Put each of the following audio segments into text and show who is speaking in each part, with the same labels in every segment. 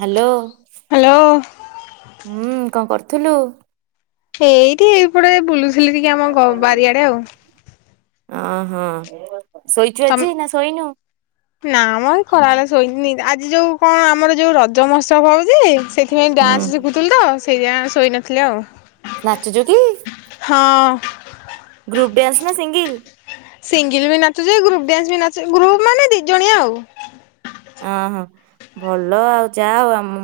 Speaker 1: Hello.
Speaker 2: Hello.
Speaker 1: ଥୁଲୁ।
Speaker 2: ସେଇଠି ଏଇପଟେ ବୁୁଲୁ ଥିଲି ଟିକେ ଆମ ବାରିଆଡେ ଆଉ।
Speaker 1: ହ ହଁ।
Speaker 2: ତମ ନାମ ଖରାବେଳେ ସୋଇନି। ଆଜି ଯୋଉ କଣ ଆମର ଯୋଉ ରଜ ମହୋତ୍ସବ ହଉ ସେଥିପାଇଁ
Speaker 1: ହୁଁ
Speaker 2: ଡ୍ୟାନ୍ସ ଶିଖୁଥିଲୁ ତ ସେଇଥିଆଁ ଶୋଇନଥିଲି ଆଉ।
Speaker 1: ନାଚୁଛ କି?
Speaker 2: ହଁ।
Speaker 1: ଗ୍ରୁପଡାନ୍ସ ନା ସିଙ୍ଗିଲ୍।
Speaker 2: ସିଙ୍ଗଲ ବି ନାଚୁଛି ଗ୍ରୁପ ଡ୍ୟାନ୍ସ ବି ଗ୍ରୁପ ମାନେ ଦି ଜଣିଆ ଆଉ।
Speaker 1: ଅ ହଁ ଭଲ ଆଉ ଯା ହଉ ଆମ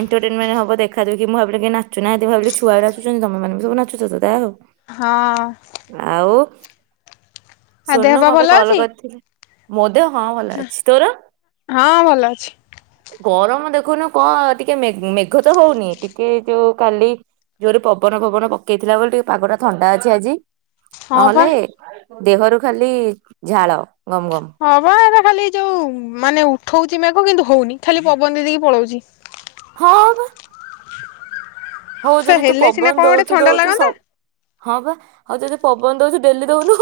Speaker 1: ଏଣ୍ଟରଟେନମେଣ୍ଟ ହବ ଦେଖାଦୁଖି ମୁଁ ଭାବିଲି କେ ନାଚୁନାହାଁନ୍ତି ଭାବିଲି ଛୁଆ ବି ନାଚୁଛନ୍ତି ତମେ ମାନଙ୍କୁ ସବୁ ନାଚୁଛ ତ ଜାହା ହଉ।
Speaker 2: ହଁ। ଆଉ ଦେହ
Speaker 1: ସୋନୁ
Speaker 2: ପା
Speaker 1: କଣ ପାଇଁ
Speaker 2: ଭଲ
Speaker 1: କଲ
Speaker 2: ଅଛି
Speaker 1: କରିଥିଲେ? ମୋଦ
Speaker 2: ହଁ ଭଲ ଅଛି।
Speaker 1: ଗରମ ଦେଖୁନୁ କ ଟିକେ ମେଘ ତ ହଉନି ଟିକେ ଯୋଉ କାଲି ଜୋରେ ପବନ ଫବନ ପକେଇଥିଲା ବୋଲି ଟିକେ ପାଗ ଟା ଥଣ୍ଡା ଅଛି ଆଜି।
Speaker 2: ହଁ ପା
Speaker 1: ନହେଲେ ଦେହରୁ ଖାଲି ଝାଳ। ଗମ ଗମ
Speaker 2: ହଁପା ଏଟା ଖାଲି ଯୋଉ ମାନେ ଉଠଉଛି ମେଘ। ହ କିନ୍ତୁ ହଉନି ଖାଲି ପବନ ଦେଇ ଦେଇକି ପଳଉଛି।
Speaker 1: ହଁ ବା। ହଉ
Speaker 2: ସେ
Speaker 1: ଯଦି ତୁ
Speaker 2: ହେଲେ ସିନା
Speaker 1: ପବନ
Speaker 2: କଣ ଗୋଟେ
Speaker 1: ଦଉଛୁ
Speaker 2: ଥଣ୍ଡା
Speaker 1: ଦଉଛୁ
Speaker 2: ଲାଗନ୍ତା
Speaker 1: ସବୁ ହଁ ବା ଆଉ ଯଦି ପବନ ଦଉଛୁ ଡେଲି ଦଉନୁ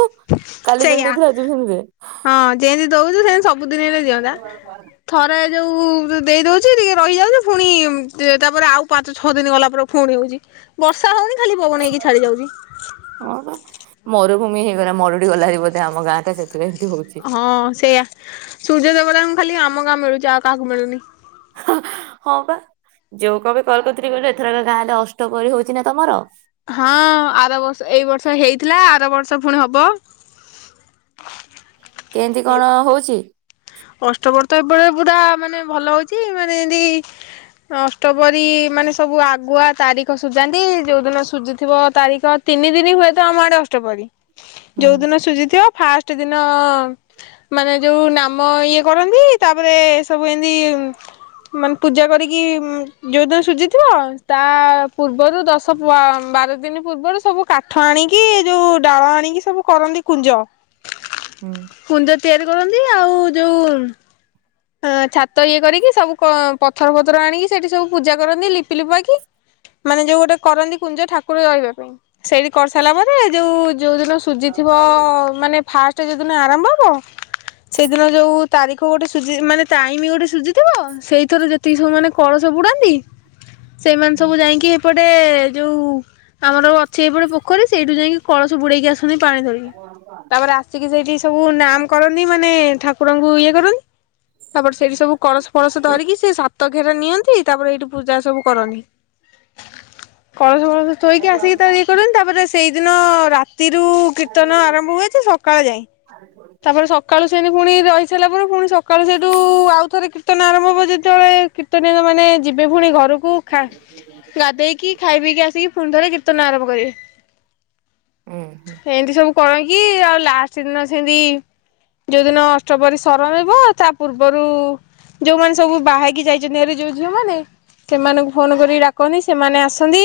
Speaker 1: କାଲି ଯେମିତି
Speaker 2: ସେଇଆ
Speaker 1: ଦେଇଥିଲୁ ଆଜି ବି ସେମିତି ଦେ
Speaker 2: ହଁ ଯେମତି ଦଉଛୁ ସେମତି ସବୁଦିନ ହେଲେ ଦିଅନ୍ତା ଥରେ ଯୋଉ ଦେଇ ଦଉଛି ଟିକେ ରହିଯାଉଛି ପୁଣି ତାପରେ ଆଉ ପାଞ୍ଚ ଛଅ ଦିନ ଗଲା ପରେ ପୁଣି ହଉଛି ବର୍ଷା। ହଉନି ଖାଲି ପବନ ହେଇକି ଛାଡି ଯାଉଛି।
Speaker 1: [inaudible] ହଁ ବା ମରୁଭୂମି ହେ ମରୁଡି ଗଲାଭାରି ବୋଧେ ଆମ ଗାଁ ଟା ସେ
Speaker 2: ହଁ ସେଇୟା ସୂର୍ଯ୍ୟ ଦେବ। ଙ୍କୁ ଖାଲି ଆମ ଗାଁ ମିଳୁଛି ଆଉ କାହାକୁ ମିଳୁନି।
Speaker 1: ହଁ ବା ଯୋଉ କଣ ପେ କଲ କରିଥିଲି କହିଲୁ ଏଥରକ ଗାଁ ରେ ଅଷ୍ଟପ୍ରହରୀ ହଉଛି ନା ତମର।
Speaker 2: ହଁ ଆର ବର୍ଷ ଏଇ ବର୍ଷ ହେଇଥିଲା ଆର ବର୍ଷ ଫୁଣି ହବ।
Speaker 1: କେମିତି କଣ ହଉଛି?
Speaker 2: ଅଷ୍ଟପ୍ରହରୀ ତ ଏବେତ ପୁରା ମାନେ ଭଲ ହଉଛି ମାନେ ଏମତି ଅଷ୍ଟପ୍ରହରୀ ମାନେ ସବୁ ଆଗୁଆ ତାରିଖ ସୁଝାନ୍ତି ଯୋଉଦିନ ସୁଝୁଥିବ ତାରିଖ ତିନି ଦିନ ହୁଏତ ଆମ ଆଡେ ଅଷ୍ଟପ୍ରହରୀ।
Speaker 1: ହୁଁ
Speaker 2: ଯୋଉ ଦିନ ସୁଝିଥିବ। ଫାଷ୍ଟ ଦିନ ମାନେ ଯୋଉ ନାମ ମ ଇଏ କରନ୍ତି ତାପରେ ଏ ସବୁ ଏମତି ମାନେ ପୂଜା କରିକି ଯେଉଁଦିନ ସୁଜିଥିବ ତା ତା ପୂର୍ବରୁ ଦଶ ପୁଅ ବାରଟା ଦିନି ପୂର୍ବରୁ ସବୁ କାଠ ଆଣିକି ଯୋଉ ଡାଳ ଆଣିକି ସବୁ କରନ୍ତି କୁଞ୍ଜ।
Speaker 1: ହୁଁ।
Speaker 2: କୁଞ୍ଜ ତିଆରି କରନ୍ତି। ଆଉ ଯୋଉ ଛାତ ଇଏ କରିକି ସବୁ ପଥର ଫଥର ଆଣିକି ସେଇଠି ସବୁ ପୂଜା କରନ୍ତି ଲିପି ଲୁପାକି କିି ମାନେ ଯୋଉ ଗୋଟେ କରନ୍ତି କୁଞ୍ଜ ଠାକୁର ରହିବା ପାଇଁ ସେଇଠି କରିସାରିଲା ପରେ ଯୋଉ ଯୋଉ ଦିନ ସୁଜିଥିବ ମାନେ ଫାଷ୍ଟ ସେ ଦି ଦିନ ଆରମ୍ଭ ହବ? ସେଇଦିନ ଯୋଉ ତାରିଖ ଗୋଟେ ସୁଯି ମାନେ ଟାଇମ୍ ଗୋଟେ ସୁଝିଥିବ। ସେଇଥର ଯେତିକି ସବୁ ମାନେ କଳସ ବୁଡାନ୍ତି। ସେମାନେ ସବୁ ଯାଇକି ଏପଟେ ଯୋଉ ଆମର ଅଛି ଏପଟେ ପୋଖରୀ ସେଇଠୁ ଯାଇକି କଳସ ବୁଡେଇକି ଆସ୍ ପାଣି ଧରିକି ତାପରେ ଆସି କି ସେଇଠି ସବୁ ନାମ୍ କରନ୍ତିି। ମାନେ ଠାକୁରଙ୍କୁ ଇଏ କରନ୍ତି। ତାପରେ ସେଇଠି ସବୁ କଳସ ଫଳସ ଧରିକି ସେ ସାତ ଘେରା ନିଅନ୍ତି। ତାପରେ ଏଇଠି ପୂଜା ସବୁ କରନି କଳସ ଫଳସ ଥୋଇକି ଆସିକି ତ ଇଏ କରନ୍ତି। ତାପରେ ସେ ସେଇଦିନ ଅ ରାତ୍ ତିରୁ କୀର୍ତ୍ତନ ଆରମ୍ଭ ହୁଏ ଯେ ସକାଳ ଯାଏ। ତା ପରେ ସକାଳୁ ଶୁ ସେବ ପୁଣି ରହି ସାରିଲା ପରେ ପୁଣି ସକାଳୁ ସେଇଠୁ ଉ-ଉ ଆଉଥରେ କୀର୍ତ୍ତନ ଆରମ୍ଭ ହେବ ଯେତେବେଳେ କୀର୍ତ୍ତନୀ ମାନେ ଯିବେ ପୁଣି ଘରୁ କୁ ଖା ଗାଧେଇକି ଖାଇ ପିକି ଆସିକି ପୁଣି ଥରେ କି ର୍ତ୍ତନ ଆରମ୍ଭ କରିବେ।
Speaker 1: ହୁଁ
Speaker 2: କଣ କି ଆଉ ଲାଷ୍ଟ ଦିନ ଜେନ୍ତି ଯୋଉ ଦିନ ଅଷ୍ଟପ୍ରରି ସରମିଵ ତା ପୂର୍ବରୁ ଯୋଉମାନେ ସବୁ ବାହାହେଇକି ଯାଇଛନ୍ତି ହାରି ଯୋଉ ଝିଅମାନେ ସେମାନଙ୍କୁ ଫୋନ କରି ଡାକନ୍ତି। ସେମାନେ ଆସନ୍ତି।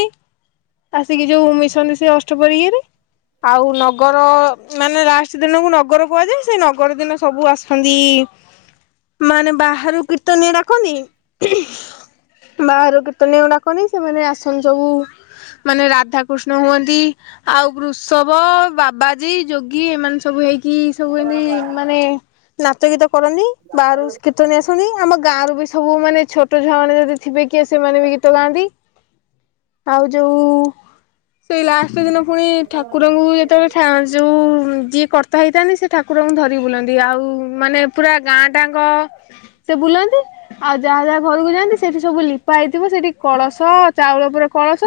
Speaker 2: ଆସିକି ଯୋଉ ମିଶନ୍ତି ସେ ଅଷ୍ଟପ୍ରହରୀ ଇରେ ଆଉ ନଗର ମାନେ ଲାଷ୍ଟ ଦିନକୁ ନ ନଗର କୁହାଯାଏ ସେ ନଗର ଦିନ ସବୁ ଆସନ୍ତି। ମାନେ ବାହାରୁ କୀର୍ତ୍ତନୀଆ ଡାକନ୍ତି। ବାହାରୁ କୀର୍ତ୍ତନ ଡାକନ୍ତି ସେମାନେ ଆସନ୍ତି ସବୁ ମାନେ ରାଧାକୃଷ୍ଣ ହୁଅନ୍ତି, ଆଉ ବୃଷଵ, ବାବାଜୀ, ଯୋଗୀ ଏମାନେ ସବୁ କି ସବୁ ଏନ୍ତି ମାନେ ନାଚ ଗୀତ କରନ୍ତି ବାହାରୁ କୀର୍ତ୍ତନୀ ଆସନ୍ତି ଆମ ଗାଁରୁ ବି ସବୁ ମାନେ ଛୋଟ ଝାଉନି ଯଦି ଥିବେ କିଏ ସେମାନେ ବି ଗୀତ ଗାଆନ୍ତି। ଆଉ ଯୋଉ ଉ ସେଇ ଲା ସେଦିନ ପୁଣି ଠାକୁରଙ୍କୁ ଯେତେବେଳେ ଠା ଯେଉଁ ଯିଏ କର୍ ତ ହେଇଥାନ୍ତି ସେ ଠାକୁରଙ୍କୁ ଧରିକି ବୁଲନ୍ତି। ଆଉ ଉ ମାନେ ପୁରା ଗାଁ ଟାଙ୍କ ସେ ବୁଲନ୍ତି। ଆଉ ଯା ଯା ଘରକୁ ଯାଆନ୍ତି ସେଠି ସବୁ ଲିପା ହେଇଥିବ। ସେଠି କଳସ, ଚାଉଳ ଉପରେ କଳସ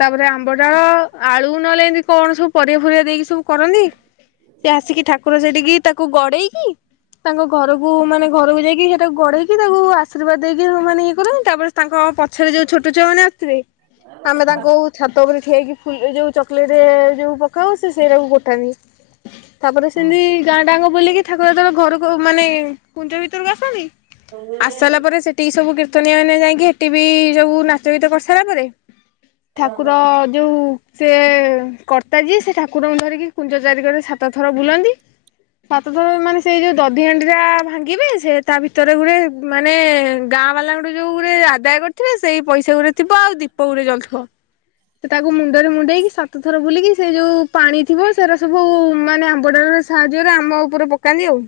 Speaker 2: ତାପରେ ଆମ୍ବଡାଳ ଆଳୁ ନଲେ ଏମିତି କଣ ସବୁ ପରିବା ଫରିଵା ଦେଇକି ତୁ କରନି। ଟିକେ ଠାକୁର ସେଠିକି ତାକୁ ଗଡେଇକି ତାଙ୍କ ଘରକୁ ମାନେ ଘରକୁ ଯାଇକି ତାକୁ ଗଢେଇକି ତାକୁ ଆଶୀର୍ବାଦ ଦେଇକି ମାନେ ଇଏ କରନ୍ତି। ତାପରେ ତାଙ୍କ ପଛରେ ଯୋଉ ଛୋଟ ଛୁଆ ମାନେ ତ୍ରି ଆମେ ତାଙ୍କୁ ଛାତ ଉପରେ ଠିଆ ହେଇକି ଫୁଲେ ଏ ଯୋଉ ଚକଲେଟରେ ଏ ଯୋଉ ପକା ହୁଏ। ସେ ସେଇଟାକୁ ଗୋଟାନ୍ତି ତାପରେ ସେମିତି ଗାଁ ଟାଙ୍ଗ ବୋଲିକି ଠାକୁର ଯେତେବେଳେ ଘରକୁ ମାନେ କୁଞ୍ଜ ଭିତରକୁ ଆସନ୍ତି। ଆସି ସାରିଲା ପରେ ସେଠିକି ସବୁ କୀର୍ତ୍ତନ ମନେ ଯାଇକି ହେଟିବି ସବୁ ନାଚ ଗୀତ କରିସାରିଲା ପରେ ଠାକୁର ଯୋଉ ସିଏ କର୍ତ୍ତା ଜିଏ ସେ ଠାକୁରଙ୍କୁ ଧରିକି କୁଞ୍ଜ ଚାରି କରେ ସା ତଥର ବୁଲନ୍ତି। [inaudible] ସାତ ଥର ମାନେ ସେଇ ଯୋଉ ଦଧି ହଣ୍ଡି ଟା ଭାଙ୍ଗିବେ। ସେ ତା ଭିତରେ ଗୁରେ ମାନେ ଗାଁ ବାଲାଙ୍କଠୁ ଯୋଉ ଗୁରେ ଆଦାୟ କରିଥିବେ ସେଇ ପଇସା ଗୁରେ ଥିବ। ଆଉ ଦୀପ ଗୋଟେ ଜଳୁଥିବ। ତ ତାକୁ ମୁଣ୍ଡରେ ମୁଣ୍ଡେଇକି ସାତ ଥର ବୁଲିକି ସେ ଯୋଉ ପାଣି ଥିବ। ସେରା ସବୁ ଆ ମାନେ ଆମ୍ବଡାଳରେ ସାହାଯ୍ୟରେ ଆମ ଉପରେ ପକାନ୍ତି ଆଉ।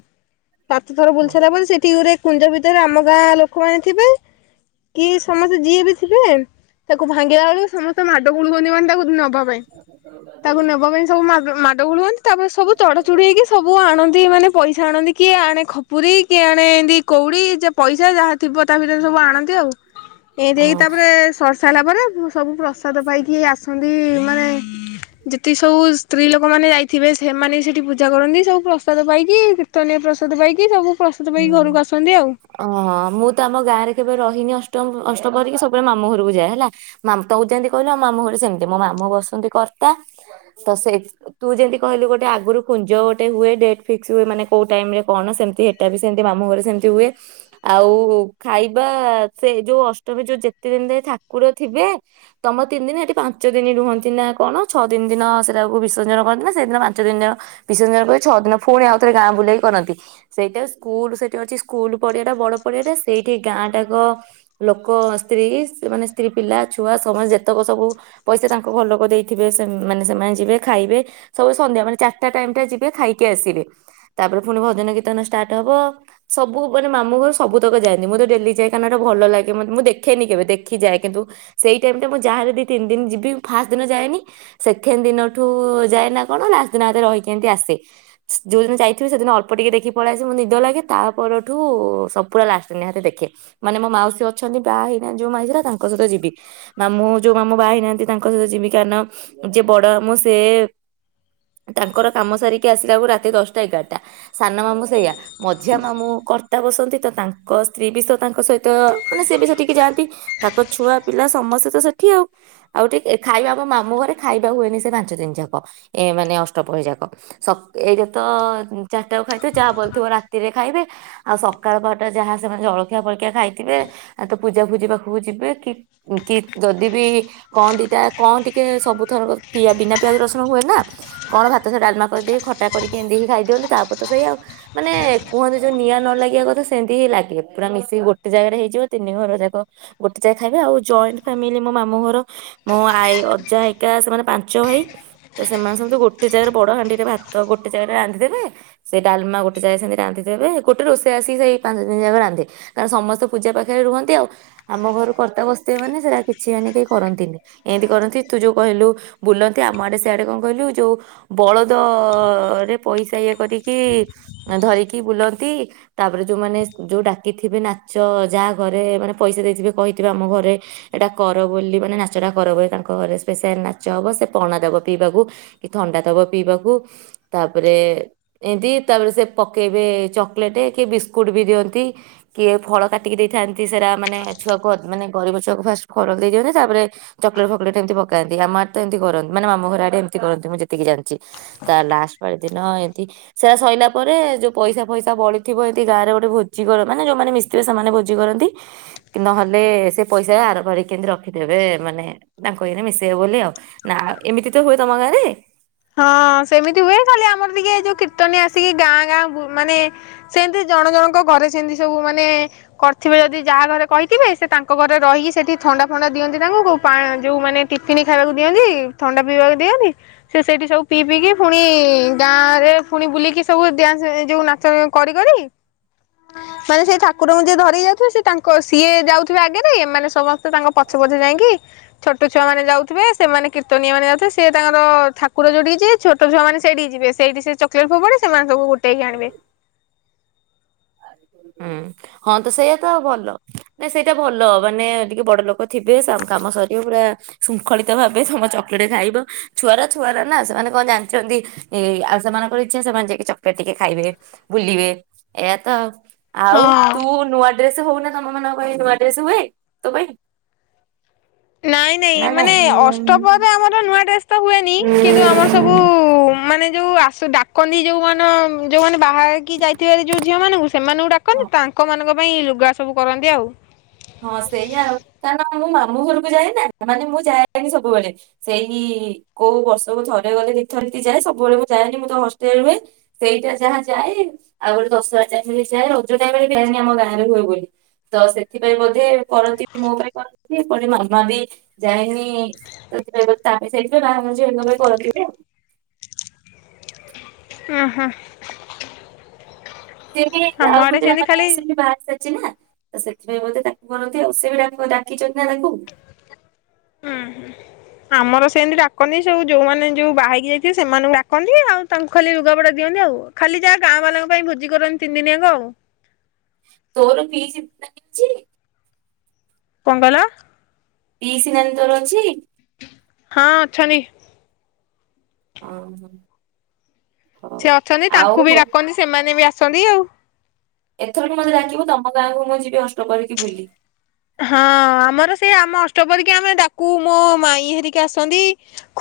Speaker 2: ସାତ ଥର
Speaker 1: ହୁଁ
Speaker 2: ବୁଲିସରିଲା ପରେ ସେଠି ଗୁରେ କୁଞ୍ଜ ଭିତରେ ଆମ ଗାଁ ଲୋକମାନେ ଥିବେ। କି ସମସ୍ତେ ଯିଏ ବି ଥିବେ ତାକୁ ଭାଙ୍ଗିଲା ବେଳକୁ ସମସ୍ତେ ମାଡ ଗୋଳ ହୁଅନ୍ତି ମାନେ। ତାକୁ ନବା ପାଇଁ ତାକୁ ନେବା ପାଇଁ ସବୁ ମାଡ ମାଡ ଗୋଳ ହୁଅନ୍ତି। ତାପରେ ସବୁ ଚଢା ଚୁଢି ହେଇକି ସବୁ ଆଣନ୍ତି। ମାନେ ପଇସା ଆଣନ୍ତି। କିଏ ଆଣେ ଖପୁରୀ କିଏ ଆଣେ ମାନେ ଏମତି କଉଡି ଯେ ପଇ ଯାହା ଥିବ ତା ଭିତରେ ସବୁ ଆଣ ଆଉ ଏମିତି ହେଇକି
Speaker 1: ହଁ
Speaker 2: ତାପରେ ସ ସାରିଲା ପରେ ସବୁ ପ୍ରସାଦ ପାଇକି ଆସନ୍ତି। ମାନେ ଯେତିକି ସବୁ ସ୍ତ୍ରୀ ଲୋକମାନେ ଯାଇ ଥିବେ ସେମାନେ ସେଇଠି ପୂଜା କରନ୍ତି। ସବୁ ପ୍ରସାଦ ପାଇକି କୀର୍ତ୍ତନୟ ପ୍ରସାଦ ପାଇକି ସବୁ ପ୍ରସାଦ ପାଇକି ଘରକୁ ଆସନ୍ତି ଆଉ।
Speaker 1: ହୁଁ ଓ ମୁଁ ତ ଆମ ଗାଁରେ କେବେ ରହିନି ଅ ନଷ୍ଟ କରିକି ଅଷ୍ଟପହରି ସବୁବେଳେ ମାମୁ ଘରକୁ ଯାଏ ହେଲା। ମାମୁଁ ତମ ଯେମିତି କହିଲୁ ଆ ମାମୁଁ ଘରେ ସେମିତି। ମୋ ମାମୁଁ ବସନ୍ତି କର୍ତ୍ତା ତ ତୁ ଯେମିତି କହିଲୁ ଗୋଟେ ଆଗରୁ କୁଞ୍ଜ ଗୋଟେ ହୁଏ। ଡେଟ୍ ଫିକ୍ସ ହୁଏ ମାନେ କୋଉ ଟାଇମ ରେ କଣ ସେମ ସେଟା ବି ସେମତି ମାମୁଁ ଘରେ ସେମିତି ହୁଏ ଆଉ ଖାଇବା ସେ ଯୋଉ ଅଷ୍ଟମୀ ଯୋଉ ଯେତେ ଦିନରେ ଠାକୁର ଥିବେ ତମ ତିନି ଦିନ ସେଠି ପାଞ୍ଚ ଦିନ ରୁହନ୍ତି ନା କଣ। ଛଅ ଦିନ ଦିନ ସେଟାକୁ ବିସର୍ଜନ କରନ୍ତି। ସେଇଦିନ ପାଞ୍ଚ ଦିନ ଦିନ ବିସର୍ଜନ କରି ଛଅ ଦିନ ପୁଣି ଆଉ ଥରେ ଗାଁ ବୁଲେଇକି କରନ୍ତି। ସେଇଟା ସ୍କୁଲ ସେଠି ଅଛି ସ୍କୁଲ ପଡିଆ ଟା। ବଡ ପଡିଆଟା ସେଇଠି ଗାଁ ଟାକ ଲୋକ ସ୍ତ୍ରୀ ସେ ମାନେ ସ୍ତ୍ରୀ ପିଲା ଛୁଆ ସମସ୍ତେ ଯେତେକ ସବୁ ପଇସା ତାଙ୍କ ଘରଲୋକ ଦେଇଥିବେ। ମାନେ ସେମାନେ ଯିବେ ଖାଇବେ ସବୁ ସନ୍ଧ୍ୟା ମାନେ ଚାରିଟା ଟାଇମ ଟା ଯିବେ ଖାଇକି ଆସିବେ। ତାପରେ ପୁଣି ଭଜନ କୀର୍ତନ ଷ୍ଟାର୍ଟ ହବ ସବୁ ମାନେ ମାମୁ ଘର ସବୁତକ ଯାନ୍ତି। ମୁଁ ତ ଡେଲି ଯାଏ। କାଇ ଏଟା ଭଲ ଲାଗେ ମତେ। ମୁଁ ଦେଖେନି କେବେ ଦେଖି ଯାଏ। କିନ୍ତୁ ସେଇ ଟାଇମରେ ମୁଁ ଯା ଦି ତିନି ଦିନ ଯିବି ମୁ ଫାଷ୍ଟ ଦିନ ଯାଏନି। ସେକେଣ୍ଡ ଦିନଠୁ ଯାଏ ନା। କଣ ଲାଷ୍ଟ ଦିନରେ ରହିକି ଏମିତି ଆସେ ଯୋଉ ଦିନ ଯାଇଥିବି। ସେଦିନ ଅଳ୍ପ ଟିକେ ଦେଖି ପଳ ନିଦ ଲାଗେ ତା ପରଠୁ ସବ ପୁରା ଲାଷ୍ଟ ନିହାତି ଦେଖେ। ମାନେ ମୋ ମାଉସୀ ଅଛନ୍ତି ବାହା ହେଇନାହାନ୍ତି। ଯୋଉ ମାଉସି ଉରା ହେଇଥିଲା ତାଙ୍କ ସହିତ ଯିବି। ମାମୁଁ ଯୋଉ ମାମୁଁ ବାହା ହେଇନାହାନ୍ତି ତାଙ୍କ ସହିତ ଯିବି। କାରଣ ଯିଏ ବଡ ମାମୁଁ ସେ [inaudible] ତାଙ୍କର କାମ ସାରିକି ଆସିଲା ବେଳକୁ ରାତି ଦଶଟା ଏଗାରଟା ସାନ ମାମୁଁ ସେଇଆ। ମଝିଆ ମାମୁଁ କର୍ତ୍ତା ବସନ୍ତି। ତ ତାଙ୍କ ସ୍ତ୍ରୀ ବି ତ ତାଙ୍କ ସହିତ ମାନେ ସିଏବି ସେଠିକି ଯାଆନ୍ତି। ତାଙ୍କ ଛୁଆ ପିଲା ସମସ୍ତେ ତ ସେଠି ଆଉ। ଆଉ ଟିକେ ଖାଇବା ଆମ ମାମୁଁ ଘରେ ଖାଇବା ହୁଏନି। ସେ ପାଞ୍ଚ ଦିନି ଯାକ ଏ ମାନେ ଅଷ୍ଟପହରିଯାକ। ଏକେତ ଚାରିଟା ଖାଇଥିବେ ଯାହା ବ ଥିବ ରାତିରେ ଖାଇବେ। ଆଉ ସକାଳ ପାଟା ଯାହା ସେମାନେ ଜଳଖିଆ ଫଳଖିଆ ଖାଇଥିବେ। ତ ପୂଜା ଫୁଜି ପାଖକୁ ଯିବେ କି କି ଯଦି ବିି କଣ ଦିଟା କଣ ଟିକେ ସବୁଥର ପିଆ ବିନା ପିଆଜ ରସଣ ହୁଏ ନା। କଣ ଭାତ ସେ ଡାଲମା କରିଦକି ଖଟା କରିକି ଏତିକି ଖାଇଦିଅନ୍ତି। ତାପରେ ତ ସେଇ ଆଉ। ମାନେ କୁହନ୍ତି ଯୋଉ ନିଆଁ ନ ଲାଗିବା କଥା ସେମିତି ହି ଲାଗେ। ପୁରା ମିଶିକି ଗୋଟେ ଜାଗାରେ ହେଇଯିବ ତିନି ଘର ଯାକ ଗୋଟେ ଜାଗା ଖାଇବେ। ଆଉ ଜଏଣ୍ଟ ଫାମିଲି ମୋ ମାମଁ ଘର ମୋ ଆଈ ଅଜା ଏକା ସେମାନେ ପାଞ୍ଚ ଭାଇ ତ ସେମାନେ ସବୁ ଗୋଟେ ଜାଗାରେ ବଡ ହାଣ୍ଡିରେ ଭାତ ଗୋଟେ ଜାଗାରେ ରାନ୍ଧିଦେବେ। ସେ ଡାଲମା ଗୋଟେ ଗୋଟେ ଯାଇ ସେମି ରାନ୍ଧି ଦେବେ ଗୋଟେ ରୋଷେଇ ଆସିିକ ସେଇ ପାଞ୍ଚ ଦିନ ଯାକ ରାନ୍ଧେ। କାରଣ ସମସ୍ତେ ପୂଜା ପାଖରେ ରୁହନ୍ତି ଆଉ। ଆମ ଘରୁ କର୍ତ୍ତା ବସଥିବେ। ମାନେ ସେଇଟା କିଛି ମାନେ କେହି କରନ୍ତିନି ଏମିତି କରନ୍ତି ତୁ ଯୋଉ କହିଲୁ ବୁଲନ୍ତି। ଆମ ଆଡେ ସେଆଡେ କଣ କହିଲୁ। ଯୋଉ ବଳଦରେ ପଇସା ଇଏ କରିକି ଧରିକି ବୁଲନ୍ତି ତାପରେ ଯୋଉମାନେ ଯଉ ଡାକିଥିବେ। ନାଚ ଯାହା ଘରେ ମାନେ ପଇସା ଦେଇଥିବେ। କହିଥିବେ ଆମ ଘରେ ଏଟା କର ବୋଲି ମାନେ ନାଚଟା କର ବୋଲି। ତାଙ୍କ ଘରେ ସ୍ପେଶାଲ ନାଚ ହବ। ସେ ପଣା ଦବ ପିଇବାକୁ କି ଥଣ୍ଡା ଦବ ପିଇବାକୁ ତାପରେ ଏମିତି ତାପରେ ସେ ପକେଇବେ ଚକୋଲେଟ କିଏ ବିସ୍କୁଟ ବି ଦିଅନ୍ତି କିଏ ଫଳ କାଟିକି ଦେଇଥାନ୍ତି। ଏ ସାରା ମାନେ ଛୁଆ କୁ ମାନେ ଗରିବ ଛୁଆକୁ ଫାଷ୍ଟ୍ ଖରକେଇଦିଅନ୍ତି ତାପରେ ଚକ୍ଲେଟ୍ ଫକ୍ଲେଟ୍ ହେଇଥିବ। ଆମ ଆଡେତ ଏମତି କରନ୍ତି। ମାନେ ମାମୁଁ ଘର ଆଡେ ଏମତି କରନ୍ତି ମୁଁ ଯେତିକି ଜାଣିଛି। ତା ଲାଷ୍ଟ ପାଳି ଦିନ ଏମିତି ସେରା ସଇଲା ପରେ ଯୋଉ ପଇସା ଫଇସା ବଳିଥିବ। ଏମିତି ଗାଁ ରେ ଗୋଟେ ଭୋଜି କର ମାନେ ଯୋଉମାନେ ମିଶିଥିବେ ସେମାନେ ଭୋଜି କରନ୍ତି ନହେଲେ ସେ ପଇସା ଆର ଥରିକି କେମିତି ରଖିଥବେ ମାନେ ତାଙ୍କ ଏଇରେ ମିଶେଇବେ ବୋଲି ଆଉ। ନା ଏମିତି ତ ହୁଏ ତମ ଗାଁରେ।
Speaker 2: ହଁ ସେମିତି ହୁଏ ଖାଲି ଆମର ଟିକେ ଯୋଉ କୀର୍ତନୀଆ ଆ ଆସିକି ଗାଁ ଗାଁ ଗୁ ମାନେ ସେନ୍ତି ଜଣ ଜଣଙ୍କ ଘରେ ସେମିତି ସବୁ ମାନେ କରିଥିବେ ଯଦି ଯାହା ଘରେ କହିଥିବେ ସେ ତାଙ୍କ ଘରେ ରହିକି ସେଠି ଥଣ୍ଡା ଫଣ୍ଡା ଦିଅନ୍ତି ତାଙ୍କୁ କୋଉ ଯୋଉ ମାନେ ଟିଫିନ ଖାଇବାକୁ ଦିଅନ୍ତି ଥଣ୍ଡା ପିଇବାକୁ ଦିଅନ୍ତି। ସେ ସେଇଠି ସବୁ ପିଇ ପିଇକି ପୁଣି ଗାଁରେ ପୁଣି ବୁଲିକି ସବୁ ଡ୍ୟାନ୍ସ ଯୋଉ ନାଚ କରି କରି ମାନେ ସେଇ ଠାକୁରଙ୍କୁ ଯିଏ ଧରିକି ଯାଉଥିବେ ସେ ତାଙ୍କ ସିଏ ଯାଉଥିବେ ଆଗରେ ଏମାନେ ସମସ୍ତେ ତାଙ୍କ ପଛେ ପଛେ ଯାଇକି ଛୋଟ ଛୁଆ ମାନେ ଯାଉଥିବେ ସେମାନେ କୀର୍ତ୍ତନି ମାନେ ଯାଉଥିବେ ସେ ତାଙ୍କର ଠାକୁର ଯୋଉଠିକି ଯିଏ ଛୋଟ ଛୁଆମାନେ ସେଇଠିକି ଯିବେ ସେଇଠିକି ଯିବେ ସେଇଠି ସେ ଚକ୍ଲେଟ୍ ଫୋବାଡେ ସେମାନେ ସବୁ ଗୋଟେଇକି ଆଣିବେ।
Speaker 1: ହୁଁ ହଁ ତ ସେଇଆ ତ ଭଲ ନା ସେଇଟା ଭଲ ମାନେ ଟିକେ ବଡ ଲୋକ ଥିବେ କାମ ସରିବ ପୁରା ଶୃଙ୍ଖଳିତ ଭାବେ ତମ ଚକୋଲେଟ ଖାଇବ ଛୁଆର ଛୁଆର ନା ସେମାନେ କଣ ଜାଣିଛନ୍ତି ଏ ଆଉ ସେମାନଙ୍କର ଇଚ୍ଛା ସେମାନେ ଯାଇକି ଚକଲେଟ ଟିକେ ଖାଇବେ ବୁଲିବେ ଏଇଆ ତ ଆଉ। ଆଉ
Speaker 2: ହଁ।
Speaker 1: ତୁ ନୂଆ ଡ୍ରେସ୍ ହଉ ତମ ମାନଙ୍କ ପାଇଁ ନୁଆ ଡ୍ରେସ୍ ହୁଏ। ତୋ ପାଇଁ?
Speaker 2: ନାଇଁ ନାଇଁ ମାନେ ଅଷ୍ଟପହରି ରେ ଆମର ନୂଆ ଡେସ୍ ତ ହୁଏ କିନ୍ତୁ ଆମର ସବୁ ମାନେ ଯୋଉ ଆସୁ ଡାକନ୍ତି ଯୋଉ ମାନ ଯୋଉମାନେ ବାହାରକି ଯାଇଥିବ ଯୋଉ ଝିଅ ମାନଙ୍କୁ ସେମାନଙ୍କୁ
Speaker 1: ହଁ
Speaker 2: ଡାକନ୍ତି ତାଙ୍କ ମାନଙ୍କ ପାଇଁ ଲୁଗା ସବୁ କରନ୍ତି ଆଉ
Speaker 1: ହଁ ସେଇଆା ଆଉ କାରଣ ମୁଁ ଆ ମୁ ଘରକୁ ଯାଏ ନା। ମାନେ ମୁଁ ଯାଏନି ସବୁବେଳେ ସେଇ କୋଉ ବର୍ଷକୁ ଥରେ ଗଲେ ଦି ଥର ଯାଏ। ସବୁବେଳେ ମୁଁ ଯାଏନି ମୁଁ ତ ହଷ୍ଟେଲରେ ହୁଏ ସେଇଟା ଯାହା ଯାଏ ଆଉ ଗୋଟେ ଦଶହରା ଚାରି ଯାଏ ରଜ ଟାଳେ ଯାଏନି ଆମ ଗାଁ ରେ ହୁଏ ବୋଲି ତ ସେ ଥିପାଇଁ ବୋଧେ କରନ୍ତି ମୋ ପାଇଁ କରନ୍ତି। ପୁଣି ମାମା ବି ଯାଇନି ସେଥିପାଇ ତା ବି ଯାଇଥିବେ [unintelligible] ଆଉ।
Speaker 2: ଉ ହୁଁ।
Speaker 1: ସିଏବି
Speaker 2: ଆମ
Speaker 1: ଆଉ
Speaker 2: ଆଡେ
Speaker 1: ଗୋଟେ
Speaker 2: ସେମିତି
Speaker 1: ମାନେ ଆ
Speaker 2: ଖାଲି
Speaker 1: ବି ବାହା ହେଇସାରିଛି ନା ତ ସେଥିପାଇଁ ବୋଧେ ତାକୁ କରନ୍ତି ଆଉ ସେ ବି ଡାକିଚନ୍ତି ନା ତାଙ୍କୁ
Speaker 2: ଆମର ସେମିତି ଡାକନ୍ତି ସବୁ ଯୋଉମାନେ ଯୋଉ ବାହା ହେଇକି ଯାଇଥିବେ ସେମାନଙ୍କୁ ଡାକନ୍ତି ଆଉ ତାଙ୍କୁ ଖାଲି ଲୁଗାପଟା ଦିଅନ୍ତି ଆଉ ଖାଲି ଯାହା ଗାଁ ବାଲାଙ୍କ ପାଇଁ ଭୋଜି କରନ୍ତି ତିନି ଦିନିଆଙ୍କ ଆଉ।
Speaker 1: ତୋର ଫିଜ୍ କିଛି?
Speaker 2: କଣ କହିଲ?
Speaker 1: ପିସ୍ ନାନୀ ତୋର ଅଛି?
Speaker 2: ହଁ ଅଛନ୍ତି।
Speaker 1: ଓ ହୋ।
Speaker 2: ସେ ଅଛନ୍ତି ତାଙ୍କୁ ବି ଡାକନ୍ତି ସେମାନେ ବି ଆ ସନ୍ଦି ଆଉ।
Speaker 1: ଏଥରକ ମତେ ଡାକିବୁ ତମ ଗାଁକୁ ମୁଁ ଯିବି ଅଷ୍ଟପହରିକି ବୁଲି।
Speaker 2: ହଁ ଆମର ସେ ଆମ ଅଷ୍ଟପହରିକି ଆମେ ଡାକୁ ମୋ ମାଇଁ ହେରିକା ଆସନ୍ତି।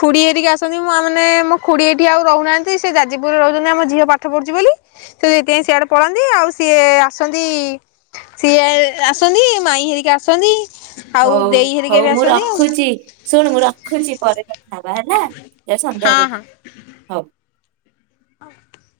Speaker 2: ଖୁଡି ହେରିକା ଆସନ୍ତି ମୁଁ ମାନେ ମୋ ଖୁଡି ଏଠି ଆଉ ରହୁନାହାନ୍ତି ସେ ଯାଜପୁରରେ ରହୁଛନ୍ତି ଆମ ଝିଅ ପାଠ ପଢୁଛି ବୋଲି ସେ ସେଥିପାଇଁ ସିଆଡେ ପଳାନ୍ତି ଆଉ ସିଏ ଆସନ୍ତି ସିଏ ଆସନ୍ତି ମାଇ ହେ କେ ଆସନି
Speaker 1: ହୋଉ ହୋଉ ମୁଁ ରଖୁଛି ଶୁଣୁ ମୁଁ ରଖୁଛି ପରେ କଥା ହବା ହେଲା ଯାଉ ସନ୍ଧ୍ୟା
Speaker 2: ହଁ
Speaker 1: ଦେବି
Speaker 2: ହଁ।
Speaker 1: ହୋଉ।